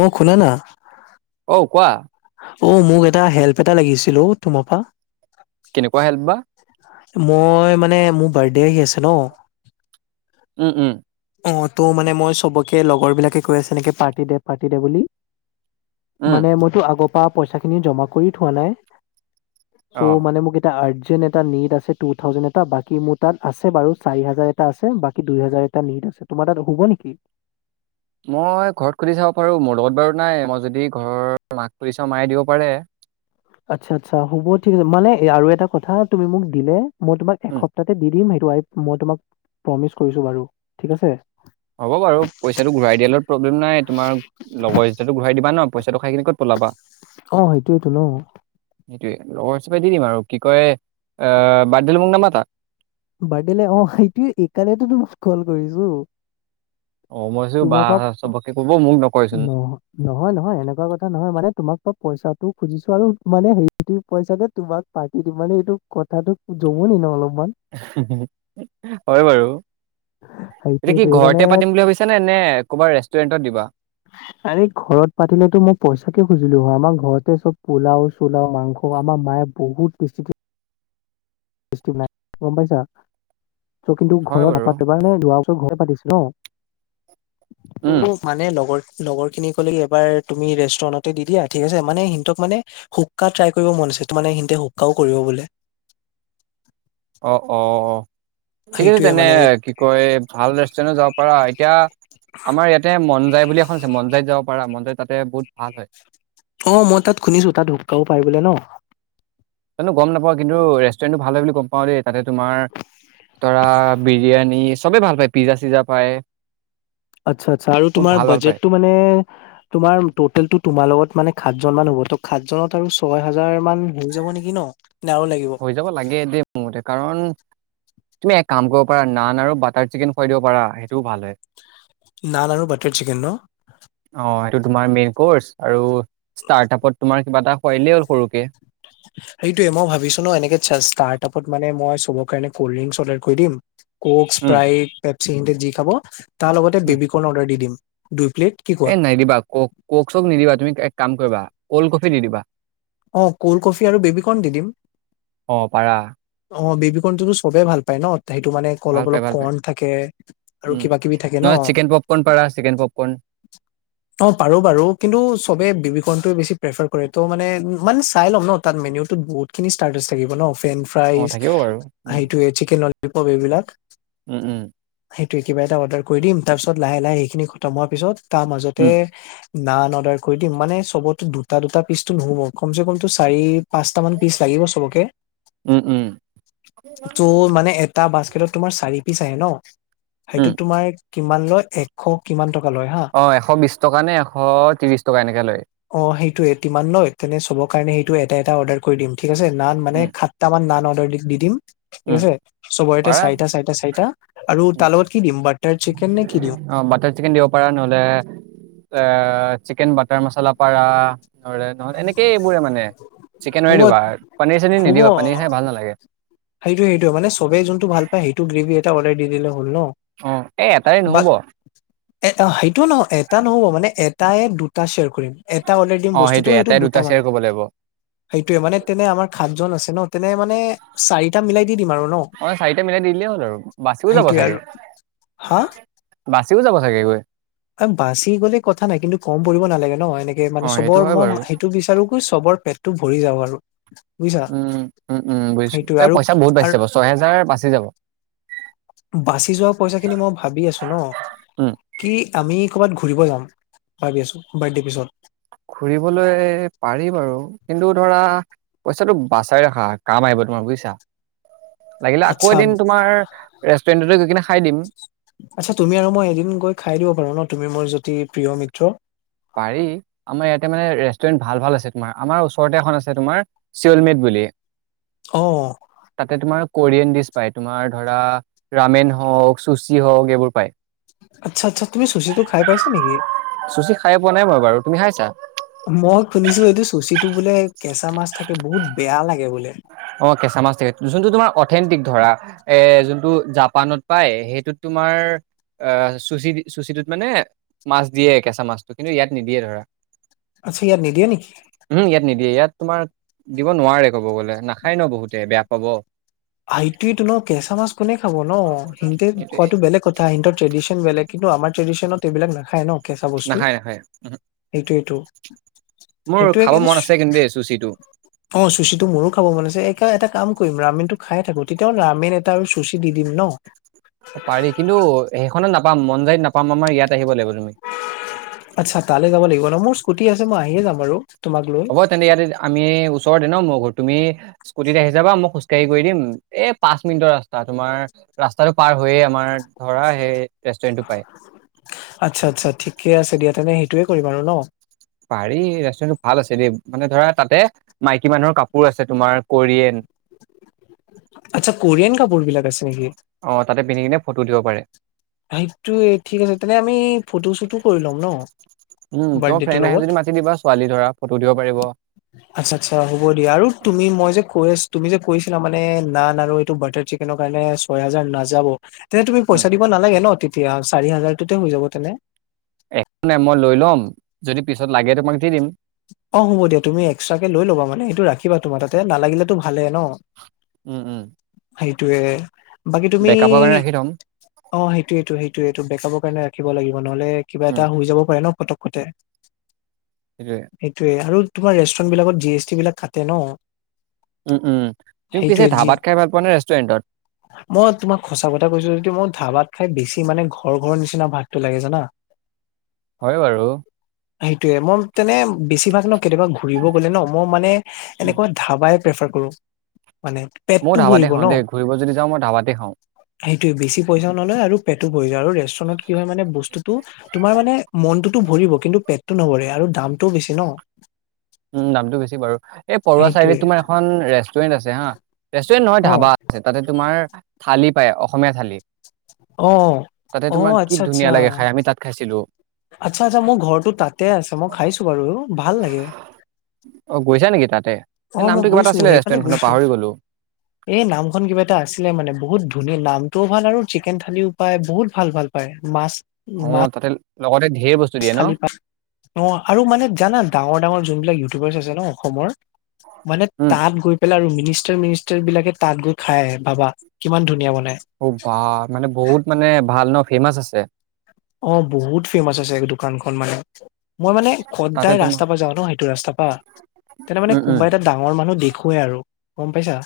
অঁ, শুনা না? অঔ, কোৱা? অঁ, মোক এটা হেল্প এটা লাগিছিল অওঁ তোমাৰ পৰা। কেনেকুৱা হেল্প বা? মই মানে মোৰ বাৰ্থডে আহি আছে ন। উম, উম। অঁ, ত মানে মই চবকে লগৰ বিলাকে কৈ আছে এনেকে পাৰ্টি দে, পাৰ্টি দে বুলি। উম মানে মইতো আগৰ পৰা পইচাখিনি জমা কৰি থোৱা নাই। অ চ' মানে মোক- এটা আৰ্জেণ্ট এটা নিড আছে টু থাউজেণ্ড এটা বাকী মোৰ তাত আছে বাৰু চাৰি হাজাৰ এটা আছে বাকী দুই হাজাৰ এটা- এটা নিট আছে, তোমাৰ তাত হ'ব নেকি? মই ঘৰত সুধি চাব পাৰো, মোৰ লগত বাৰু নাই। মই যদি ঘৰৰ মাক সুধি চাও মায়ে দিব পাৰে। আচ্ছা -আচ্ছা হ'ব ঠিক আছে মানে আৰু এটা কথা তুমি মোক দিলে- মই তোমাক উম এসপ্তাহতে দি দিম সেইটো মই তোমাক প্ৰমিচ কৰিছো বাৰু, ঠিক আছে। হ'ব বাৰু, পইচাটো ঘূৰাই দিয়াৰ লগত প্ৰব্লেম নাই। তোমাৰ- লগৰ যেতিয়াটো ঘূৰাই দিবা ন পইচা খাই কিনি ক'ত পলাবা অ সেইটোৱে তো ন সেইটোয়ে লগৰ হিচাপে দি দিম আৰু কি কয় আহ বাৰ্থডেলে মোক নামাটা বাৰ্থডেলে অ সেইটোৱে এই কাৰনেতো তো কল কৰিছো অ মই ভাবিছো বা তোমাৰ পৰা চবাকে কব মোক নকয় চোন নহ নহয়, নহয় এনেকুৱা কথা নহয় মানে তোমাক মই পইচাটো খুজিছো আৰু মানে সেইটো পইচাতে তোমাক পাৰ্তি দিম মানে এইটো কথাটো জমনি ন' অলপমান। হয় বাৰু। এতিয়া কি সেইটোৱেতো সেইকাৰণে ঘৰতে পাতিম বুলি ভাবিছা নে, নে ক'বাৰ ৰেষ্টুৰেণ্টত দিবা? আৰে ঘৰত পাতিলে তো মই পইচাকে খুজিলো হয় আমাৰ ঘৰতে চব পোলাওঁ চোলাও মাংস আমাৰ মায়ে বহুত টেষ্টিকে [unintelligible] বনাই গম পাইছা ত' কিন্তু হয় ঘৰত বাৰু নাপাতো [unintelligible] ঘৰতে পাতিছো ন'। উম [unintelligible] মানে লগৰ- লগৰ খিনি ক'লে কি এবাৰ তুমি ৰেষ্টুৰেন্টতে দি দিয়া ঠিক আছে, মানে সিহঁতক মানে শুকা ট্ৰাই কৰিব মন আছে, ত' মানে সহতে শুকাও কৰিব বোলে। অ', অ', ঠিক আছে সেইটোয়ে তেনে মানে কি কয় ভাল ৰেষ্টুৰেণ্ট যাব পাৰা এতিয়া আমাৰ ইয়াতে মন যাই বুলি এখন আছে মন যাইত যাব পাৰা মন যাই তাতে বহুত ভাল হয়। অ' মই তাত শুনিছো তাত হুকাও পাই বোলে ন! জানো গম নাপাও, কিন্তু ৰেষ্টুৰেণ্টো ভাল হয় বুলি গম পাওঁ দেই তাতে তোমাৰ ধৰা বিৰিয়ানী চবে ভাল পায় পিজ্জা চিজা পায়। আচ্ছা, আচ্ছা আৰু বহুত তোমাৰ ভাল ভাল পায় বাজেটটো মানে তোমাৰ টটেলটো তোমাৰ লগত মানে সাতজন মান হ'ব ত' সাতজনত আৰু ছয় হাজাৰ মান হৈ যাব নেকি ন? নে আৰু লাগিব? হৈ যাব লাগে দেই মোৰ মতে কাৰণ তুমি এক কাম কৰিব পাৰা নান আৰু বাটাৰ চিকেন খুৱাই দিব পাৰা সেইটোও ভাল হয়। নান আৰু ৱাটাৰ চিকেন ন অ' এইটো তোমাৰ মেইন কৰ্চ আৰু ষ্টাৰ্টাপত তোমাৰ কিবা এটা খোৱাই দিলেই হ'ল সৰুকে। [inaudible] সেইটোৱে মই ভাবিছো ন' এনেক ষ্টাৰ্টপত মানে মই চবৰ কাৰণে কলডিংচ অৰ্ডাৰ কৰি দিম। কক উম স্প্ৰাইট পেপচি সিহঁতে যি খাব তাৰ লগতে উম বেবিকৰ্ণ অৰ্ডাৰ দি দিম দুই প্লেট। কি এ কোৱা নাইদিবা ক- ক'ক চক নিদিবা তুমি এক কাম কৰিবা কল্ড কফি দি দিবা। অ' কোল্ড কফি আৰু বেবি কৰ্ণ দি দিম। অ পাৰা অ' বেবি কৰ্ণতো টো চবেই ভাল পায় ন। সেইটো মানে অলপ ভাল পায়, অলপ ভাল পায়। কৰ্ণ থাকে আৰু উম, কিবা কিবি থাকে ন নহয় চিকেন পপকৰ্ণ পাৰা, চিকেন পপকৰ্ণ অ' পাৰো বাৰু কিন্তু চবে বিবীকৰ্ণটোয়ে বেছি প্ৰেফাৰ কৰে ত' মানে মানে চাই ল'ম ন' তাত মেনিউটোত বহুত খিনি ষ্টাৰ্টাচ থাকিব ন' ফেন অ', ফ্ৰাইচ থাকিব বাৰু। উম, সেইটোৱে চিকেন ললিপপ এইবিলাক উম, উম। সেইটোৱে কিবা এটা অৰ্ডাৰ কৰি দিম তাৰ পিছত লাহে লাহে সেইখিনি খতম হোৱাৰ পিছত তাৰ মাজতে উম, নান অৰ্ডাৰ কৰি দিম মানে চবত দুটা দুটা পিচতটো নহ'ব কমচে কমটো চাৰি পাঁচটামান পিচ লাগিব চবকে, উম, উম, ত' মানে এটা বাস্কেটত তোমাৰ চাৰি পিচ আহে ন' উম, সেইটো তোমাৰ কিমান লয় এক শ কিমান টকা লয় হা। অ' এশ বিছ টকা নে, এশ ত্ৰিছ টকা এনেকে লয়। অ' সেইটোয়ে তিমান লয় তেনে চবৰ কাৰণে সেইটো এটা এটা অৰ্ডাৰ কৰি দিম ঠিক আছে, নান মানে উম, সাতটা মান নান অৰ্ডাৰ দি- দি দিম। ঠিক উম, আছে চবৰেতে পাৰা। চাৰিটা, চাৰিটা, চাৰিটা আৰু উম, তাৰ লগত কি দিম বাটাৰ চিকেন নে কি দিও অ' বাটাৰ চিকেন দিব পাৰা নহলে আ চিকেন বাটাৰ মাছালা পাৰা। নহলে নহলে এনেকেই এইবোৰে মানে চিকেনৰে হ'ব দিবা পনীৰ চনীৰ নিদিবা পনীৰ হ'ব খাই ভাল নালাগে। সেইটো সেইটো মানে চবেই যোনটো ভাল পায় সেইটো গ্ৰেভি এটা দি দিলে ন। অ', এই এটাৰে বা নহ'ব। এ সেইটোও নহয় এটা নহ'ব মানে এটাই দুটা শ্বেয়াৰ কৰিম। এটা অৰ্ডাৰ দিম অ', বস্তুটো সেইটোৱে সেইটো এটাই দুটা শ্বেয়াৰ বনাম। কৰিব লাগিব। সেইটোয়ে মানে তেনে আমাৰ সাতজন আছে ন, তেনে মানে চাৰিটা মিলাই দি দিম আৰু ন অ' চাৰিটা মিলাই দি দিলেই হ'ল আৰু, বাচিও যাব সেইটোয়ে আৰু চাগে। হা বাছিও যাব চাগে গৈ। বাচি গ'লে কথা নাই, কিন্তু কম পৰিব নালাগে ন, এনেকে মানে অ', সেইটো চবৰ হয় মই বাৰু। সেইটো বিচাৰো। তো চবৰ পেটতো ভৰি যাওক আৰু। বুজিছা উম, উম, উম বুজিছো সেইটোয়ে এই আৰু পইচা বহুত বাচি আৰু যাব, ছয় হেজাৰ বাচি যাব। বাচি যোৱা পইচা খিনি মই ভাবি আছো ন উম কি আমি ক'ৰবাত ঘূৰিব যাম ভাবি আছো বাৰ্থডে পিছত ঘুৰিবলৈ পাৰি বাৰু, কিন্তু ধৰা পইচাটো বাচাই ৰাখা কাম আহিব তোমাৰ বুজিছা। লাগিলে আকৌ আচ্ছা এদিন তোমাৰ ৰেষ্টুৰেণ্টতে গৈ কিনে খাই দিম। আচ্ছা তুমি আৰু মই এদিন গৈ খাই দিব পাৰো ন তুমি মোৰ যদি প্ৰিয় মিত্ৰ পাৰি, আমাৰ ইয়াতে মানে ৰেষ্টুৰেণ্ট ভাল ভাল আছে তোমাৰ, আমাৰ ওচৰতে এখন আছে তোমাৰ শিঅলমিদ বুলি। অ'। তাতে তোমাৰ কোৰিয়ান ডিছ পায়, তোমাৰ ধৰা ৰামেন হওঁক চুচি হওঁক এইবোৰ পায়। আচ্ছা আচ্ছা তুমি চুচিতো খাই পাইছা নেকি চুচি খাই পোৱা নাই মই বাৰু, তুমি খাইছা মই শুনিছো এইটো চুচিটো বোলে কেঁচা মাছ থাকে বহুত বেয়া লাগে বোলে। অ' কেচা মাছ থাকে, যোনটো তোমাৰ অথেণ্টিক ধৰা। এ যোনটো জাপানত পায় সেইটোত তোমাৰ আহ চুচি চুচিটোত মানে মাছ দিয়ে কেচা মাছটো, কিন্তু ইয়াত নিদিয়ে ধৰা। আচ্ছা ইয়াত নিদিয়ে নেকি ওহো ইয়াত নিদিয়ে, ইয়াত তোমাৰ দিব নোৱাৰে ক'ব গলে নাখায় ন বহুতে বেয়া পাব। সেইটোৱেটো ন কেঁচা মাছ কোনে খাব ন সিহ'তে সেইটোৱে খোৱাতো বেলেগ কথা। কথা সিহ'তৰ ট্ৰেডিশ্যন বেলেগ, কিন্তু আমাৰ ট্ৰেডিশ্যনত এইবিলাক নাখায় ন কেঁচা বস্তু নাখায় নাখায় উহু, সেইটোৱেইটো। মোৰ খাব মন আছে কিন্তু দেই চুচিটো অ' চুচিটো মোৰো খাব মন আছে, একা এটা কাম কৰিম আমিতো খাই থাকো তেতিয়া হ'লে ৰামেন এটা আৰু চুচী দি দিম ন পাৰি কিন্তু সেইখনত নাপাম মন যায়ত নাপাম, আমাৰ ইয়াত আহিব লাগিব তুমি আচ্ছা তালৈ যাব লাগিব ন, মোৰ স্কুটি আছে মই আহিয়ে যাম আৰু তোমাক লৈ। হব তেন্তে ইয়াতে আমি ওচৰতে ন মোৰ ঘৰ, তুমি স্কুটিত আহি যাবা মই খোজকাঢ়ি গৈ দিম, এই পাঁচ মিনিটৰ ৰাস্তা তোমাৰ। ৰাস্তাটো পাৰ হৈয়ে আমাৰ ধৰা সেই ৰেষ্টুৰেন্টটো পায়। আচ্ছা, আচ্ছা ঠিকে আছে দিয়া তেন্তে সেইটোয়ে কৰিম আৰু ন। পাৰি ৰেষ্টুৰেটো ভাল আছে দেই, মানে ধৰা তাতে মাইকী মানুহৰ কাপোৰ আছে তোমাৰ কোৰিয়েন। আচ্ছা কৰিয়েন কাপোৰ বিলাক আছে নেকি? অ' তাতে পিন্ধি কিনে ফটো উঠিব পাৰে। সেইটোয়ে ঠিক আছে, তেনে আমি ফটো শ্বুটো কৰি ল'ম ন? উম, তোমাৰ বাৰ্থডেটোৰ ফ্ৰেণ্ড আহে লগত যদি মাতি দিবা ছোৱালী- ল'ৰা ফটো উঠিব পাৰিব। [unintelligible] আচ্ছা, আচ্ছা হ'ব দিয়া, আৰু তুমি মই যে কৈ আছ তুমি যে কৈছিলা মানে নান আৰু এইটো বাটাৰ চিকেনৰ কাৰণে ছয় হাজাৰ নাযাব, তেন্তে তুমি উম পইচা দিব নালাগে ন' তেতিয়া চাৰি হাজাৰটোতে হৈ যাব তেনে। একো নাই। মই লৈ ল'ম যদি পিছত লাগে তোমাক দি দিম। অ', হ'ব দিয়া তুমি এক্সট্ৰাকে লৈ ল'বা মানে সেইটো ৰাখিবা তোমাৰ তাতে নালাগিলেতো ভালে ন'। উম' উম। সেইটোয়ে বাকী তুমি বেকআপৰ কাৰণে ৰাখি থ'ম অ' সেইটোয়েটো-সেইটোয়েটো বেকআপৰ কাৰণে ৰাখিব লাগিব। নহলে কিবা উম এটা হৈ যাব পাৰে ন ফটকটে। [inaudible] সেইটোয়ে আৰু তোমাৰ ৰেষ্টুৰেন্ট বিলাকত জি এছ ট বিলাক কাটে ন। উম, উম তুমি পিছে সেইটোয়ে যি ধাবাত খাই ভাল পোৱা নে ৰেষ্টুৰেণ্টত? মই তোমাক সঁচা কথা কৈছো। যদি মই ধাবাত খাই বেছি মানে ঘৰ ঘৰৰ নিচিনা ভাতটো লাগে জানা। [inaudible] হয় বাৰু সেইটোয়ে মই তেনে বেছিভাগ ন কেতিয়াবা ঘূৰিব গ'লে ন মই মানে এনেকোৱা ধাৱাই প্ৰেফাৰ কৰো মানে মই পেটটো ধাবাতে ভৰিব খাওদে ঘূৰি গৈ যদি যাও ধাবাতে খাও। সেইটোৱে বেছি পইচা নলয় আৰু পেটটো ভৰি যায়, আৰু ৰেষ্টুৰেন্টত কি হয় মানে বস্তুতটো তোমাৰ মানে মনটোতো ভৰিব কিন্তু পেটটো নভৰে আৰু দামটোও বেছি ন'। উম, দামটো বেছি বাৰু পৰুৱা চাইডে সেইটোয়ে তোমাৰ এখন ৰেষ্টুৰেণ্ট আছে হা ৰেষ্টুৰেণ্ট নহয় অ ধাবা আছে। তাতে তোমাৰ থালি পায় অসমীয়া থালি। অ তাতে অ তোমাৰ কি ধুনীয়া লাগে খাই আমি তাত খাইছিলো। আচ্ছা-আচ্ছা মোৰ ঘৰটো তাতে আছে। মই খাইছো বাৰু ভাল লাগে। অ' গৈছা নেকি তাতে অ এই মই নামটো কিবা এটা গৈছো আছিলে সেইফালে ৰেষ্টুৰেণ্ট খনৰ গৈছো পাহৰি গ'লো। এই নামখন কিবা এটা আছিলে, মানে বহুত ধুনীয়া নামটোও ভাল আৰু চিকেন থালিও পায়। বহুত ভাল ভাল। হয় মাছ অ' তাতে লগতে ধেৰ বস্তু দিয়ে ন খালি পাত অ' আৰু মানে জানা ডাঙৰ ডাঙৰ যোনবিলাক ইউটিউবাৰ্চ আছে ন অসমৰ মানে উম তাত গৈ পেলাই আৰু মিনিষ্টাৰ, মিনিষ্টাৰ বিলাকে তাত গৈ খাই আহে ভাবা কিমান ধুনীয়া বনাই। অ' বা তাতে বহুত মানে ভাল ন' ফেমাচ আছে। অ'তো বহুত ফেমাচ আছে মানে দোকানখন মানে মই মানে তাতে সদাই তোমাৰ ৰাস্তা প পৰা যাওঁ ন' সেইটো ৰাস্তাৰ পৰা তেতিয়া মানে উম উম কোনোবা এটা ডাঙৰ মই মানুহ দেখুৱে আৰু গম পাইছা।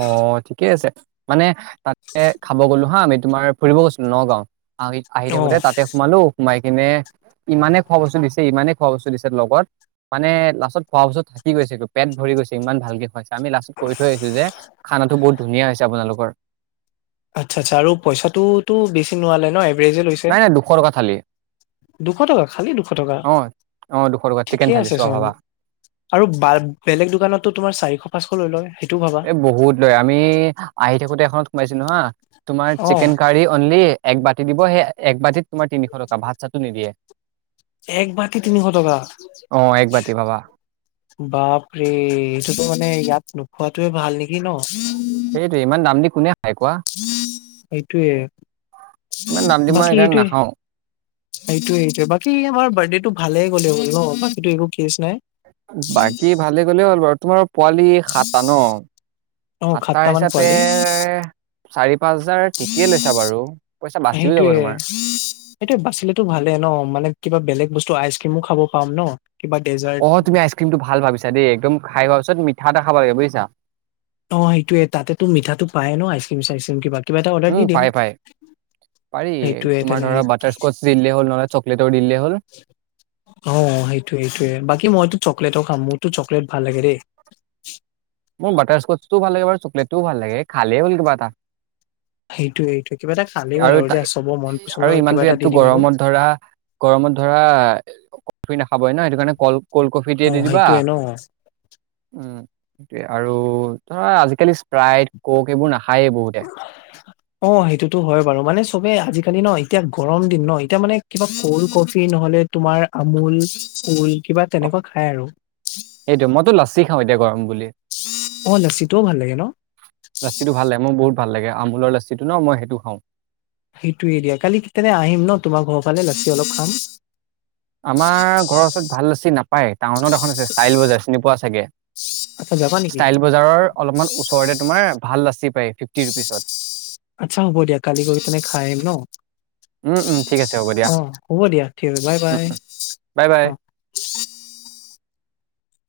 অ', ঠিকে আছে। মানে তাতে খাব গ'লো হা আমি তোমাৰ ফুৰিব গৈছিলো নগাঁও। আহি অ থাকোতে তাতে সোমালো। সোমাই কিনে ইমানে খোৱা বস্তু দিছে, ইমানে খোৱা বস্তু দিছে লগত মানে লাষ্টত খোৱা বস্তু থাকি গৈছে। পেট ভৰি গৈছে ইমান ভালকে খোৱাইছে। আমি লাষ্টত কৰি থৈ আহিছো যে খানাটো বহুত ধুনীয়া হৈছে আপোনালোকৰ। আচ্ছা আচ্ছা আৰু পইচাতো তো বেছি লোৱা নাই ন। এভাৰেজে লৈছে নাই নাই দুশ টকা থালি। দুশ টকা খালি দুশ টকা অ অ দুশ টকা চিকেন ঠিকে থালি আছে চোৱা চোন। ভাবা আৰু বা বেলেগ দোকানতো তোমাৰ চাৰিশ পাঁচশ লৈ লয় সেইটোও ভাবা। এই বহুত লয় আমি আহি থাকোতে এখনত সোমাইছিলো হা তোমাৰ অ চিকেন কাৰি অনলি, এক বাতি দিব সেই এক বাতিত তোমাৰ তিনিশ টকা ভাত চাতো নিদিয়ে। এক বাতি তিনিশ টকা। অ এক বাতি ভাবা বাপৰে এইটোতো মানে ইয়াত নোখোৱাতোয়ে ভাল নেকি ন? সেইটোৱে ইমান দাম দি কোনে খাই কোৱা সেইটোয়ে ইমান দাম দি মই বাকী সেইকাৰণে এইটোয়ে। নাখাওঁ। এইটোয়ে এইটোৱে বাকী আমাৰ বাৰ্থডেটো ভালেই গ'লে হ'লে ন বাকী তো একো কেচ নাই। বাকী ভালে গ'লে হ'ল বাৰু তোমাৰ পোৱালি সাতটা ন। অ সাতটা মান হিচাপে পোৱালি চাৰি পাঁচ হাজাৰ ঠিকেই লৈছা বাৰু। পইচা বাচিও যাব সেইটোয়ে। তোমাৰ সেটো বাচিলেতো ভালে ন কিবা বেলেগ বস্তু আইচ ক্ৰীমো খাব পাম ন। কিবা ডেজাৰ্ট অ তুমি আইচক্ৰীমটো ভাল ভাবিছা দেই একদম খাই হোৱাৰ পিছত মিঠা এটা খাব লাগে বুজিছা। অ সেইটোৱেই তাতেটো মিঠাটো পায়েই ন আইচ ক্ৰীম চাইচ ক্ৰীম কিবা। কিবা এটা অৰ্ডাৰ উম দি দিম পাই পাই পাৰি সেইটোয়ে তোমাৰ তেনে ধৰা বাটাৰ, কচ দিলে হল নহলে চকলেটও দিলে হ'ল। অ সেইটোয়ে সেইটোয়ে বাকী মইতো চকলেটো খাম মোৰতো চকলেট ভাল লাগে দেই। মোৰ বাটাৰ স্কচটোও ভাল লাগে চকলেটোও ভাল লাগে খালে হল কিবা এটা। সেইটোয়ে এইটো কিবা এটা খালেই হল আৰু বাৰু এ তাই- চব মন আৰু পচন্দৰ কিবা ইমানটো এটা দি ইয়াততো দিম আৰু। গৰমত ধৰা, গৰমত ধৰা কফি নাখাবই ন সেইটো কাৰণে কল, ক'ল্ড কফি অ টোৱে দি দিবা। সেইটোয়ে ন উম সেইটোৱে আৰু ধৰা আজিকালি স্প্ৰাইট কক এইবোৰ নাখায়েই বহুতে। [inaudible] অ সেইটোতো হয় বাৰু মানে চবে আজিকালি ন এতিয়া গৰম দিন ন এতিয়া মানে কিবা কল্ড কফি নহলে, তোমাৰ আমুল কল্ড কিবা তেনেকুৱা খায় আৰু। সেইটো মইতো লাচি খাওঁ এতিয়া গৰম বুলি। অ লাচিটোও ভাল লাগে ন। লাচিটো ভাল লাগ মই বহুত ভাল লাগে আমুলৰ লাচিটো ন মই সেইটো খাওঁ। সেইটোয়ে দিয়া কালি কেতিয়াৰে আহিম ন তোমাৰ ঘৰৰ ফালে লাচী অলপ খাম। আমাৰ ঘৰৰ ওচৰত ভাল লছি নাপায় টাউনত এখন আছে ষ্টাইল বজাৰ চিনি পোৱা চাগে। আচ্ছা যাবা নেকি? ষ্টাইল বজাৰৰ অলপমান ওচৰতে তোমাৰ ভাল লাচি পায় ফিফটি ৰুপিচত। আচ্ছা হ'ব দিয়া কালি গৈ কেনে খাই আহিম ন। উম, উম, ঠিক আছে হ'ব দিয়া, অ হ'ব দিয়া ঠিক আছে বাই উম, বাই। উম, বাই বাই। অ।